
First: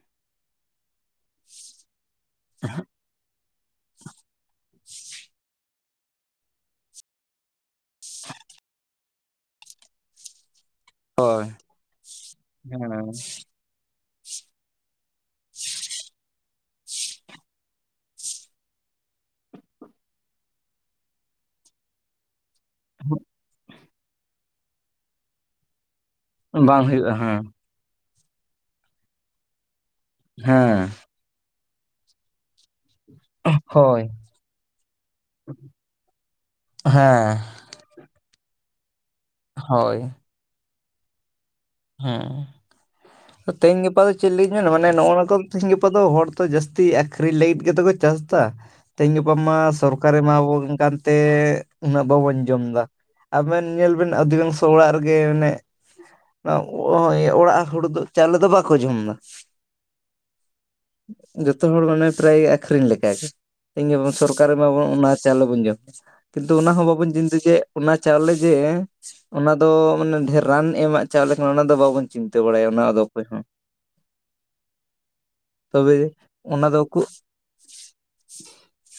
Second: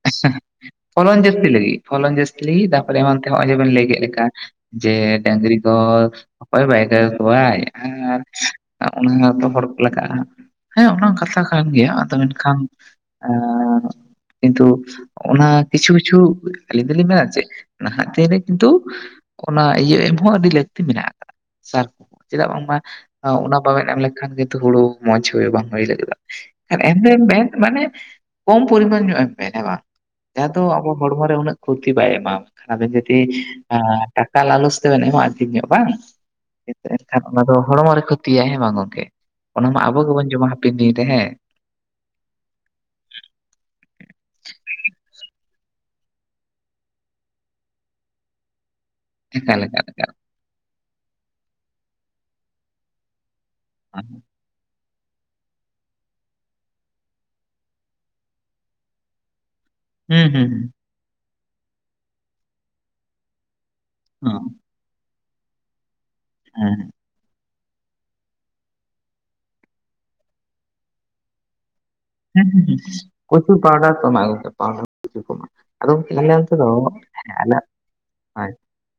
ᱯᱷᱚᱞᱚᱱ ᱡᱥᱛᱤ ᱞᱟᱹᱜᱤᱫ ᱯᱷᱚᱞᱚᱱ ᱡᱟᱹᱥᱛᱤ ᱞᱟᱹᱜᱤᱫ ᱛᱟᱨᱯᱚᱨᱮ ᱱᱚᱛᱮ ᱡᱮ ᱵᱤᱱ ᱞᱮᱭ ᱠᱮᱫᱟ ᱪᱮᱫ ᱞᱮᱠᱟ ᱡᱮ ᱰᱟᱹᱝᱨᱤ ᱠᱚ ᱚᱠᱚᱭ ᱵᱟᱭ ᱠᱟᱠᱚᱣᱟᱭ ᱟᱨ ᱚᱱᱟ ᱫᱚ ᱦᱚᱲ ᱠᱚ ᱞᱟᱜᱟᱜᱼᱟ ᱦᱮᱸ ᱚᱱᱟ ᱠᱟᱛᱷᱟ ᱦᱳᱭ ᱠᱟᱱ ᱜᱮᱭᱟ ᱟᱫᱚ ᱢᱮᱱᱠᱷᱟᱱ ᱦᱮᱸ [unintelligible] ᱠᱤᱱᱛᱩ ᱚᱱᱟ ᱠᱤᱪᱷᱩ ᱠᱤᱪᱷᱩ ᱟᱹᱞᱤᱧ ᱫᱚᱞᱤᱧ ᱢᱮᱱᱟ ᱡᱮ ᱱᱟᱦᱟᱜ ᱫᱤᱱ ᱨᱮ ᱠᱤᱱᱛᱩ ᱚᱱᱟ ᱤᱭᱟᱹ ᱮᱢ ᱦᱚᱸ ᱟᱹᱰᱤ ᱞᱟᱹᱠᱛᱤ ᱢᱮᱱᱟᱜ ᱟᱠᱟᱫᱟ ᱥᱟᱨ ᱪᱮᱫᱟᱜ ᱵᱟᱝᱢᱟ ᱚᱱᱟ ᱵᱟᱵᱮᱱ ᱮᱢ ᱞᱮᱠᱷᱟᱱ ᱱᱤᱛ ᱦᱩᱲᱩ ᱢᱚᱸᱡᱽ ᱦᱩᱭᱩᱜ ᱵᱟᱝ ᱦᱩᱭ ᱞᱟᱹᱜᱤᱫᱼᱟ ᱾ ᱮᱱ ᱵᱟᱝ ᱮᱱ ᱨᱮ ᱦᱩᱭᱩᱜᱼᱟ ᱦᱮᱸ [unintelligible] ᱢᱟᱱᱮ ᱠᱚᱢ ᱯᱚᱨᱤᱢᱟᱱ ᱧᱚᱜ ᱮᱢ ᱢᱮ ᱦᱮᱸ ᱵᱟᱝ ᱡᱟᱦᱟᱸ ᱫᱚ ᱟᱵᱚ ᱦᱮᱸ ᱦᱚᱲᱢᱚ ᱨᱮ ᱩᱱᱟᱹᱜ ᱠᱷᱚᱛᱤ ᱵᱟᱭ ᱮᱢᱟ ᱠᱷᱟ ᱟᱵᱮᱱ ᱛᱤ ᱦᱳᱭ ᱟᱸ ᱴᱟᱠᱟ ᱞᱟᱞᱚᱥ ᱛᱮᱵᱮᱱ ᱮᱢᱚᱜ-ᱟ ᱴᱷᱤᱠ ᱧᱚᱸᱜ ᱵᱟᱝ ᱠᱤᱱᱛᱩ ᱮᱱᱠᱷᱟᱱ ᱦᱮᱸ ᱚᱱᱟ ᱫᱚ ᱦᱚᱲᱢᱚ ᱨᱮ ᱠᱷᱚᱛᱤᱭᱟ ᱦᱮᱸ ᱵᱟᱝ ᱜᱚᱝᱠᱮ ᱚᱱᱟ ᱢᱟ ᱦᱳᱭ ᱟᱵᱚ ᱜᱮᱵᱚᱱ ᱡᱚᱢᱟ ᱦᱟᱯᱮᱱ ᱫᱤᱱ ᱨᱮ ᱦᱮᱸ ᱦᱚᱸ [unintelligible] ᱛᱮᱦᱮᱧ ᱜᱟᱯᱟ ᱫᱚ ᱪᱮᱫ ᱞᱤᱧ ᱢᱮᱱᱟ ᱢᱟᱱᱮ ᱱᱚᱜᱼᱚ ᱱᱚᱠᱚᱢ ᱛᱮᱦᱤᱧ ᱜᱟᱯᱟ ᱫᱚ ᱦᱚᱲ ᱫᱚ ᱡᱟᱹᱥᱛᱤ ᱟᱠᱷᱤᱨᱤᱧ ᱞᱟᱹᱜᱤᱫ ᱜᱮᱛᱚ ᱠᱚ ᱪᱟᱥ ᱫᱟ ᱛᱮᱦᱮᱧ ᱜᱟᱯᱟ ᱢᱟ ᱮᱠᱟᱞ ᱮᱠᱟᱞ ᱥᱚᱨᱠᱟᱨ ᱮᱠᱟᱞ ᱨᱮ ᱮᱢᱟ ᱵᱚᱱ ᱠᱟᱱ ᱛᱮ ᱩᱱᱟᱹᱜ ᱵᱟᱵᱚᱱ ᱡᱚᱢ ᱫᱟ ᱟᱵᱮᱱ ᱧᱮᱞ ᱵᱮᱱ ᱚᱫᱷᱤᱟᱝᱥᱚ ᱚᱲᱟᱜ ᱨᱮᱜᱮ ᱚᱱᱮᱜ [unintelligible] ᱦᱳᱭ ᱚᱲᱟᱜ ᱦᱩᱲᱩ ᱫᱚ ᱪᱟᱣᱞᱮ ᱫᱚ ᱵᱟᱠᱚ ᱡᱚᱢᱫᱟ ᱦᱩᱸ ᱦᱩᱸ ᱡᱚᱛᱚ ᱦᱚᱲ ᱢᱟᱱᱮ ᱯᱨᱟᱭ ᱜᱮ ᱟᱹᱠᱷᱤᱨᱤᱧ ᱞᱮᱠᱟ ᱜᱮ ᱤᱧ ᱜᱮᱵᱚᱱ ᱦᱩᱸ ᱥᱚᱨᱠᱟᱨᱮ ᱮᱢᱟ ᱵᱚᱱ ᱚᱱᱟ ᱪᱟᱣᱞᱮ ᱵᱚᱱ ᱡᱚᱢ ᱫᱟ ᱠᱤᱱᱛᱩ ᱚᱱᱟ ᱦᱮᱸ ᱦᱚᱸ ᱵᱟᱵᱚᱱ [unintelligible] ᱚᱱᱟ ᱪᱟᱣᱞᱮ ᱜᱮ ᱚᱱᱟ ᱫᱚ ᱢᱟᱱᱮ ᱰᱷᱮᱨ ᱨᱟᱱ ᱮᱢᱟᱜ ᱪᱟᱣᱞᱮ ᱠᱟᱱᱟ ᱚᱱᱟ ᱫᱚ ᱵᱟᱵᱚᱱ ᱪᱤᱱᱛᱟᱹ ᱦᱩᱸ ᱵᱟᱲᱟᱭᱟ ᱦᱩᱸ ᱚᱱᱟ ᱫᱚ ᱚᱠᱚᱭ ᱦᱚᱸ ᱯᱨᱚᱪᱩᱨ ᱯᱟᱣᱰᱟᱨ ᱠᱚ ᱮᱢᱟᱜ-ᱟ ᱜᱚᱢᱠᱮ ᱯᱟᱣᱰᱟᱨ ᱯᱨᱚᱪᱩᱨ ᱠᱚ ᱮᱢᱟᱜ-ᱟ ᱟᱫᱚ ᱛᱚᱵᱮ ᱜᱚᱝᱠᱮ ᱚᱱᱮ ᱚᱱᱛᱮ ᱫᱚ ᱚᱱᱟ ᱠᱚ ᱦᱮᱸ [unintelligible]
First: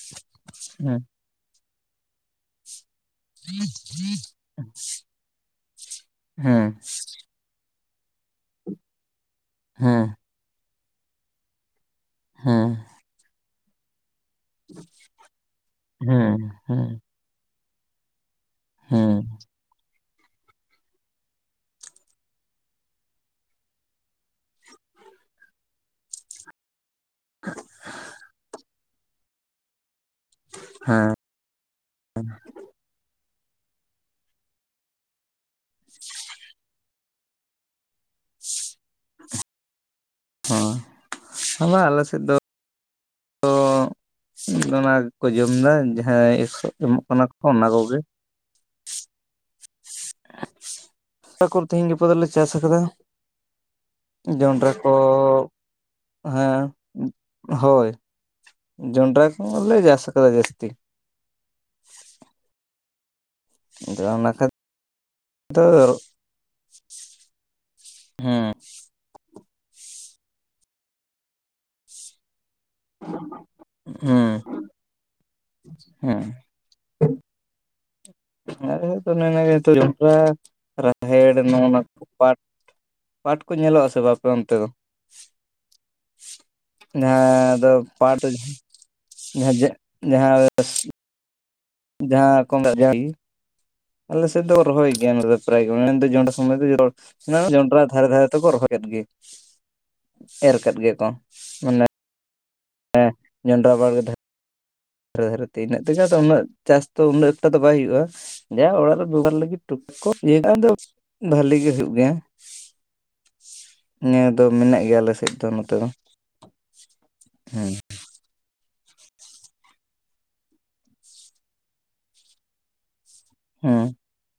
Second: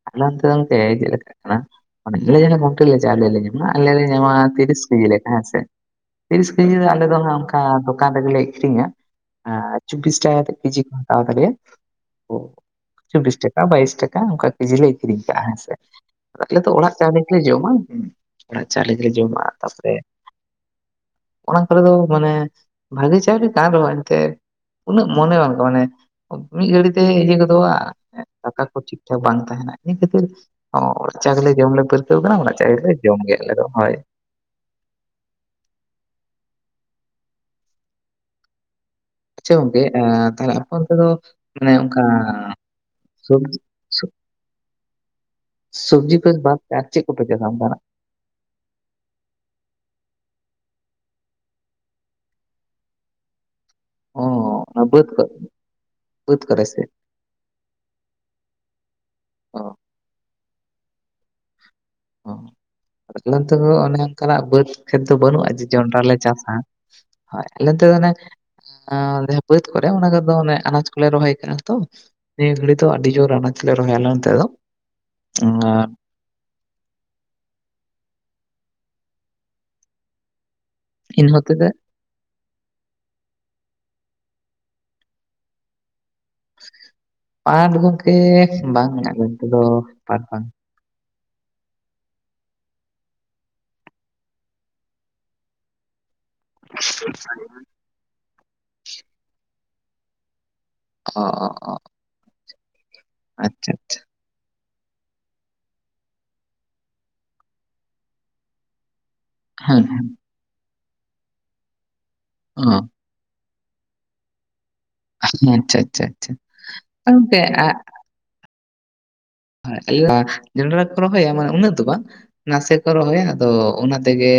ᱟᱞᱮ ᱚᱱᱛᱮ ᱫᱚ ᱜᱚᱢᱠᱮ ᱦᱮᱸ ᱡᱮᱞᱮᱠᱟ ᱚᱱᱟ ᱚᱱᱮ ᱞᱟᱭᱹᱟᱭᱟᱵᱚᱱ ᱴᱷᱮᱞᱤᱭᱟ. ᱪᱟᱞ ᱟᱞᱮ ᱞᱮ ᱧᱟᱢᱟ ᱟᱞᱮ ᱞᱮ ᱧᱟᱢᱟ ᱛᱤᱨᱤᱥ ᱠᱮᱡᱤ ᱦᱮᱸ ᱥᱮ ᱛᱤᱨᱤᱥ ᱦᱮᱸ ᱠᱮᱡᱤ ᱟᱞᱮ ᱫᱚ ᱦᱟᱸᱜ ᱚᱱᱠᱟ ᱾ ᱦᱟᱸ ᱫᱚᱠᱟᱱ ᱨᱮᱜᱮ ᱞᱮ ᱤᱠᱷᱤᱨᱤᱧᱟ ᱟᱨ ᱦᱮᱸ ᱪᱚᱵᱽᱵᱤᱥ ᱴᱟᱠᱟ ᱠᱟᱛᱮ ᱠᱮᱡᱤ ᱠᱚ ᱦᱟᱛᱟᱣ ᱛᱟᱞᱮᱭᱟ ᱦᱮᱸ ᱪᱚᱵᱽᱵᱤᱥ ᱴᱟᱠᱟ ᱵᱟᱭᱤᱥ ᱴᱟᱠᱟ ᱚᱱᱠᱟ ᱠᱮᱡᱤ ᱞᱮ ᱤᱠᱷᱤᱨᱤᱧ ᱠᱟᱜᱼᱟ ᱦᱮᱸ ᱥᱮ ᱦᱮᱸ ᱟᱞᱮ ᱫᱚ ᱦᱮᱸ ᱚᱲᱟᱜ ᱪᱟᱣᱞᱮ ᱞᱮ ᱡᱚᱢᱟ ᱦᱩᱸ ᱚᱲᱟᱜ ᱪᱟᱣᱞᱮ ᱜᱮᱞᱮ ᱦᱮᱸ ᱡᱚᱢᱟ ᱛᱟᱯᱚᱨᱮ ᱚᱱᱟ ᱠᱚᱨᱮ ᱫᱚ ᱢᱟᱱᱮ ᱵᱷᱟᱹᱜᱤ ᱪᱟᱣᱞᱤ ᱠᱟᱱ ᱨᱮᱦᱚᱸ ᱮᱱᱛᱮ ᱩᱱᱟᱹᱜ ᱢᱚᱱᱮ ᱵᱟᱝ ᱞᱟᱜᱟᱜ-ᱟ ᱢᱟᱱᱮ ᱢᱤᱫ ᱜᱷᱟᱹᱲᱤ ᱛᱮ ᱤᱫᱤ ᱜᱚᱫᱚᱜᱼᱟ ᱫᱟᱠᱟ ᱠᱚ ᱴᱷᱤᱠ ᱴᱷᱟᱠ ᱵᱟᱝ ᱛᱟᱦᱮᱱᱟ ᱤᱱᱟᱹ ᱠᱷᱟᱹᱛᱤᱨ ᱚᱸ ᱦᱮᱸ ᱚᱲᱟᱜ ᱪᱟᱣᱞᱮ ᱡᱚᱢ ᱞᱮ ᱯᱟᱹᱨᱠᱟᱹᱣ ᱠᱟᱱᱟ ᱚᱲᱟᱜ ᱪᱟᱣᱞᱮ ᱜᱮᱞᱮ ᱡᱚᱢ ᱜᱮᱭᱟ ᱟᱞᱮ ᱫᱚ ᱦᱳᱭ ᱟᱪᱪᱷᱟᱹ ᱜᱚᱝᱠᱮ [unintelligible] ᱛᱟᱦᱚᱞᱮ ᱟᱯᱮ ᱚᱱᱛᱮ ᱫᱚ ᱦᱚᱸ ᱢᱟᱱᱮ ᱵᱟᱝ ᱚᱱᱠᱟ ᱟᱞᱮ ᱥᱮᱫ ᱫᱚ ᱥᱚᱵᱡᱤ ᱚᱱᱟ ᱜᱮᱠᱚ ᱡᱚᱢᱫᱟ ᱥᱚᱵᱽᱡᱤ ᱯᱮ ᱡᱟᱦᱟᱸᱭ ᱵᱟᱫ ᱮᱥᱚᱜ ᱛᱮ ᱟᱨ ᱮᱢᱚᱜ ᱪᱮᱫ ᱠᱚᱯᱮ ᱠᱟᱱᱟ ᱠᱚ ᱪᱟᱥᱟ ᱚᱱᱟ ᱚᱱᱠᱟᱱᱟᱜ? ᱠᱚᱜᱮ [unintelligible] ᱠᱷᱚᱱ ᱛᱤᱦᱤᱧ ᱜᱟᱯᱟ ᱫᱚᱞᱮ ᱪᱟᱥ ᱟᱠᱟᱫᱟ ᱚ ᱡᱚᱱᱰᱨᱟ ᱚᱱᱟ ᱠᱚ ᱵᱟᱹᱫᱽ ᱵᱟᱹᱫᱽ ᱦᱟᱸ ᱠᱚᱨᱮ ᱥᱮ ᱦᱳᱭ ᱡᱚᱱᱰᱨᱟ ᱠᱚ ᱚ ᱦᱚᱸ ᱞᱮ ᱡᱟᱥ ᱠᱟᱫᱟ ᱡᱟᱹᱥᱛᱤ ᱻᱻ ᱚ ᱱᱚᱛᱮ ᱫᱚᱚ ᱚᱱᱮ ᱚᱱᱟ ᱚᱱᱠᱟᱱᱟᱜ ᱠᱷᱟᱹᱛᱤᱨ ᱵᱟᱹᱫᱽ ᱠᱷᱮᱛ ᱫᱚ ᱵᱟᱹᱱᱩᱜᱼᱟ ᱡᱮ ᱡᱚᱱᱰᱽᱨᱟ ᱞᱮ ᱪᱟᱥᱟ ᱦᱚᱭ ᱟᱞ ᱫᱚᱱᱮ ᱦᱩᱸ ᱟᱸᱟ ᱡᱟᱦᱟᱸ ᱵᱟᱹᱫᱽ ᱠᱚᱨᱮ ᱚᱱᱟ ᱠᱚᱫᱚ ᱚᱱᱮ ᱟᱱᱟᱡ ᱠᱚᱞᱮ ᱨᱚᱦᱚᱭ ᱠᱟᱜᱼᱟ ᱛᱚ ᱱᱤᱭᱟᱹ ᱜᱷᱟᱹᱲ ᱛᱚ ᱟᱹᱰᱤ ᱡᱳᱨ ᱟᱱᱟᱪ ᱞᱮ ᱨᱚᱦᱚ ᱭᱞᱟ ᱦᱩᱸ ᱱᱚᱛᱮᱫᱚ ᱦᱩᱸ [unintelligible] ᱚᱱ ᱚᱱᱟ ᱜᱮ ᱡᱚᱱᱰᱨᱟ ᱤᱱ ᱨᱟᱦᱮᱲ ᱱᱚ ᱦᱚᱛᱮ ᱛᱮ ᱱᱚᱣᱟ ᱯᱟᱴ ᱯᱟᱴ ᱠᱚ ᱧᱮᱞᱚᱜᱼᱟ ᱥᱮᱮ ᱵᱟ ᱟᱯᱮ ᱚᱱᱛᱮ ᱫᱚ ᱡᱟᱦᱟᱸ ᱫᱚᱳ ᱯᱟᱴ ᱚᱜ ᱵᱟᱝ ᱟᱞᱮ ᱱᱚᱛᱮ ᱡᱟᱦᱟᱸ ᱫᱚ ᱡᱟᱜ ᱯᱟᱴ ᱡᱟᱦᱟᱸ ᱵᱟᱝ ᱡᱟᱦᱟᱸ ᱠᱚ ᱢᱮᱛᱟᱜ ᱻᱻ ᱟᱯᱮ ᱥᱮᱫ ᱫᱚ ᱨᱚᱦᱚᱭ ᱜᱮᱭᱟ ᱫᱚ ᱯᱨᱟᱭ ᱜᱮ ᱢᱮᱱ ᱡᱚᱱᱰᱥ [unintelligible] ᱚᱢᱵᱟᱠᱤ ᱡᱚᱦᱚᱲ ᱚᱱᱟ ᱡᱚᱱᱰᱨᱟ ᱫᱷᱟᱨᱮ ᱫᱷᱟᱨᱮ ᱛᱮᱠᱚ ᱨᱚᱦᱚᱭ ᱮᱫ ᱜᱤ ᱮᱨ ᱠᱟᱫ ᱜᱮ ᱠᱚᱸ ᱚ ᱚ ᱚ ᱢᱟᱱᱮ ᱡᱚᱵᱽᱨᱟ ᱟᱪᱪᱷᱟ ᱟᱪᱪᱷᱟ ᱵᱟᱲᱜᱮ ᱫᱦ ᱫᱷᱟᱨᱮ ᱫᱷᱟᱨᱮ ᱛᱮ ᱤᱱᱟᱹᱜ ᱛᱮᱜ ᱫᱚ ᱩᱱᱟᱹᱜ ᱪᱟᱥ ᱫᱚ ᱩᱱᱟᱹᱜ ᱮᱠᱟ ᱫᱚ ᱵᱟᱭ ᱦᱩᱭᱩᱜᱼᱟ ᱡᱟ ᱚᱲᱟᱜ ᱨᱮ ᱵᱮᱣᱦᱟᱨ ᱞᱟᱹ ᱴᱩᱡ ᱦᱮᱸ ᱦᱮᱸ. ᱠᱚ ᱤᱭᱟ ᱟᱫᱚ ᱵᱷᱟᱞᱤ ᱜᱮ ᱦᱩᱭᱩᱜ ᱜᱮᱭᱟ ᱚᱜᱜ ᱱᱤᱭᱟᱹ ᱫᱚ ᱢᱮᱱᱟᱜ ᱜᱮᱭᱟ ᱟᱞᱮ ᱥᱮᱫ ᱫᱚ ᱱᱚᱛᱮ ᱟᱪᱪᱷᱟ ᱫᱚ ᱟᱪᱪᱷᱟ ᱟᱪᱪᱷᱟ ᱟᱨ ᱜᱚᱝᱠᱮ ᱦᱩᱸ ᱮᱜ ᱡᱚᱱᱰᱨᱟ ᱠᱚ ᱨᱚᱦᱚᱭᱟ ᱢᱟᱱᱮ ᱩᱱᱟᱹᱜ ᱫᱚ ᱵᱟᱝ ᱱᱟᱥᱮ ᱠᱚ ᱨᱚᱦᱚᱭᱟ ᱟᱫᱚᱚ ᱦᱮᱸ ᱚᱱᱟ ᱫᱚ ᱛᱮᱜᱮ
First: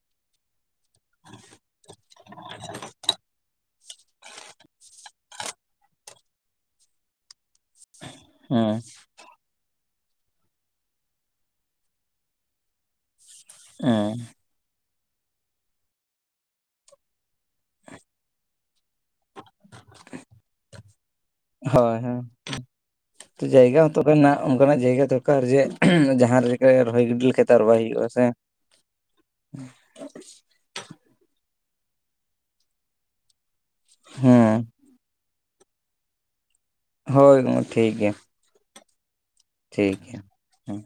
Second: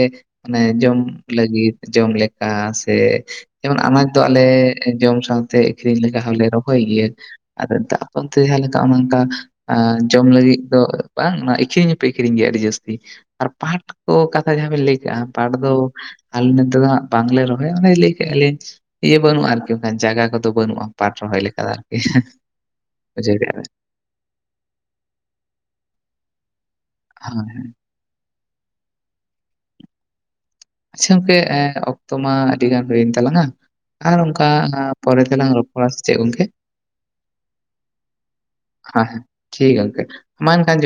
ᱢᱟᱱᱮ ᱡᱚᱢ ᱞᱟᱹᱜᱤᱫ ᱡᱚᱢ ᱞᱮᱠᱟ ᱥᱮᱮ ᱡᱮᱢᱚᱱ ᱟᱱᱟᱡ ᱫᱚ ᱟᱞᱮᱮ ᱡᱚᱢ ᱥᱟᱶᱛᱮ ᱟᱹᱠᱷᱨᱤᱧ ᱞᱮᱠᱟ ᱦᱚᱸᱞᱮ ᱨᱚᱦᱚᱭ ᱜᱮᱭᱟ ᱟᱫᱚ ᱫᱟᱜ ᱢᱚᱫᱫᱮ ᱡᱟᱦᱟ ᱞᱮᱠᱟ ᱦᱮᱸ ᱚᱱᱮ ᱚᱱᱠᱟ ᱟᱸ ᱡᱚᱢ ᱞᱟᱹᱜᱤᱫ ᱫᱚ ᱵᱟᱝ ᱤᱸᱠᱷᱨᱤᱧ ᱦᱚᱸᱯᱮ ᱤᱸᱠᱷᱨᱤᱧ ᱜᱮᱭᱟ ᱟᱹᱰᱤ ᱡᱟᱹᱥᱛᱤ ᱟᱨ ᱯᱟᱴ ᱠᱚ ᱦᱮᱸ ᱠᱟᱛ ᱡᱟᱦᱟᱸ ᱵᱮᱱ ᱞᱮᱹᱭ ᱠᱟᱜᱼᱟ ᱯᱟᱴ ᱫᱚ ᱟᱞᱮ ᱱᱚᱛᱮ ᱫᱚ ᱦᱟᱸᱜ ᱵᱟᱝᱞᱮ ᱨᱚᱦᱚᱭᱟ ᱚᱱᱮ ᱞᱟᱹᱭ ᱠᱮᱜᱼᱟ ᱞᱤᱧ ᱤᱭᱟᱹ ᱵᱟᱹᱱᱩᱜᱼᱟ ᱟᱨᱠᱤ ᱚᱱᱠᱟᱱ ᱡᱟᱭᱜᱟ ᱠᱚᱫᱚ ᱵᱟᱹᱱᱩᱜᱼᱟ ᱯᱟᱴ ᱨᱚᱦᱚᱭ ᱞᱮᱠᱟ ᱫᱚ ᱟᱨᱠᱤ ᱦᱳᱭ ᱵᱩᱡᱷᱟᱹᱣ ᱠᱮᱜᱟ ᱵᱤᱱ ᱛᱚᱵᱮ ᱱᱟᱜ ᱚᱱᱠᱟᱱᱟᱜ ᱡᱟᱭᱜᱟ ᱫᱚᱨᱠᱟᱨ ᱡᱮ ᱡᱟᱦᱟᱸ ᱨᱮ ᱨᱚᱦᱚᱭ ᱜᱤᱰᱤ ᱞᱮᱠᱟ ᱫᱚ ᱟᱨ ᱵᱟᱭ ᱦᱩᱭᱩᱜᱼᱟ ᱥᱮ ᱟᱪᱪᱷᱟ ᱜᱚᱝᱠᱮ ᱚᱠᱛᱚ ᱢᱟ ᱟᱹᱰᱤ ᱜᱟᱱ ᱦᱩᱭᱮᱱ ᱛᱟᱞᱟᱝᱼᱟ ᱟᱨ ᱚᱝᱠᱟ ᱦᱮᱸ ᱯᱚᱨᱮ ᱛᱮᱞᱟᱝ ᱨᱚᱯ ᱲᱟ ᱥᱮ ᱪᱮᱜ ᱜᱚᱝᱠᱮ ᱦᱳᱭ ᱜᱚᱝ ᱴᱷᱤᱠ ᱜᱮᱭᱟ ᱦᱟᱸ ᱴᱷᱤᱠ ᱜᱮ ᱜᱚᱝᱠᱮ ᱜᱮᱭᱟ ᱢᱟ ᱮᱱ ᱦᱮᱸ ᱠᱷᱟᱱ ᱡᱚ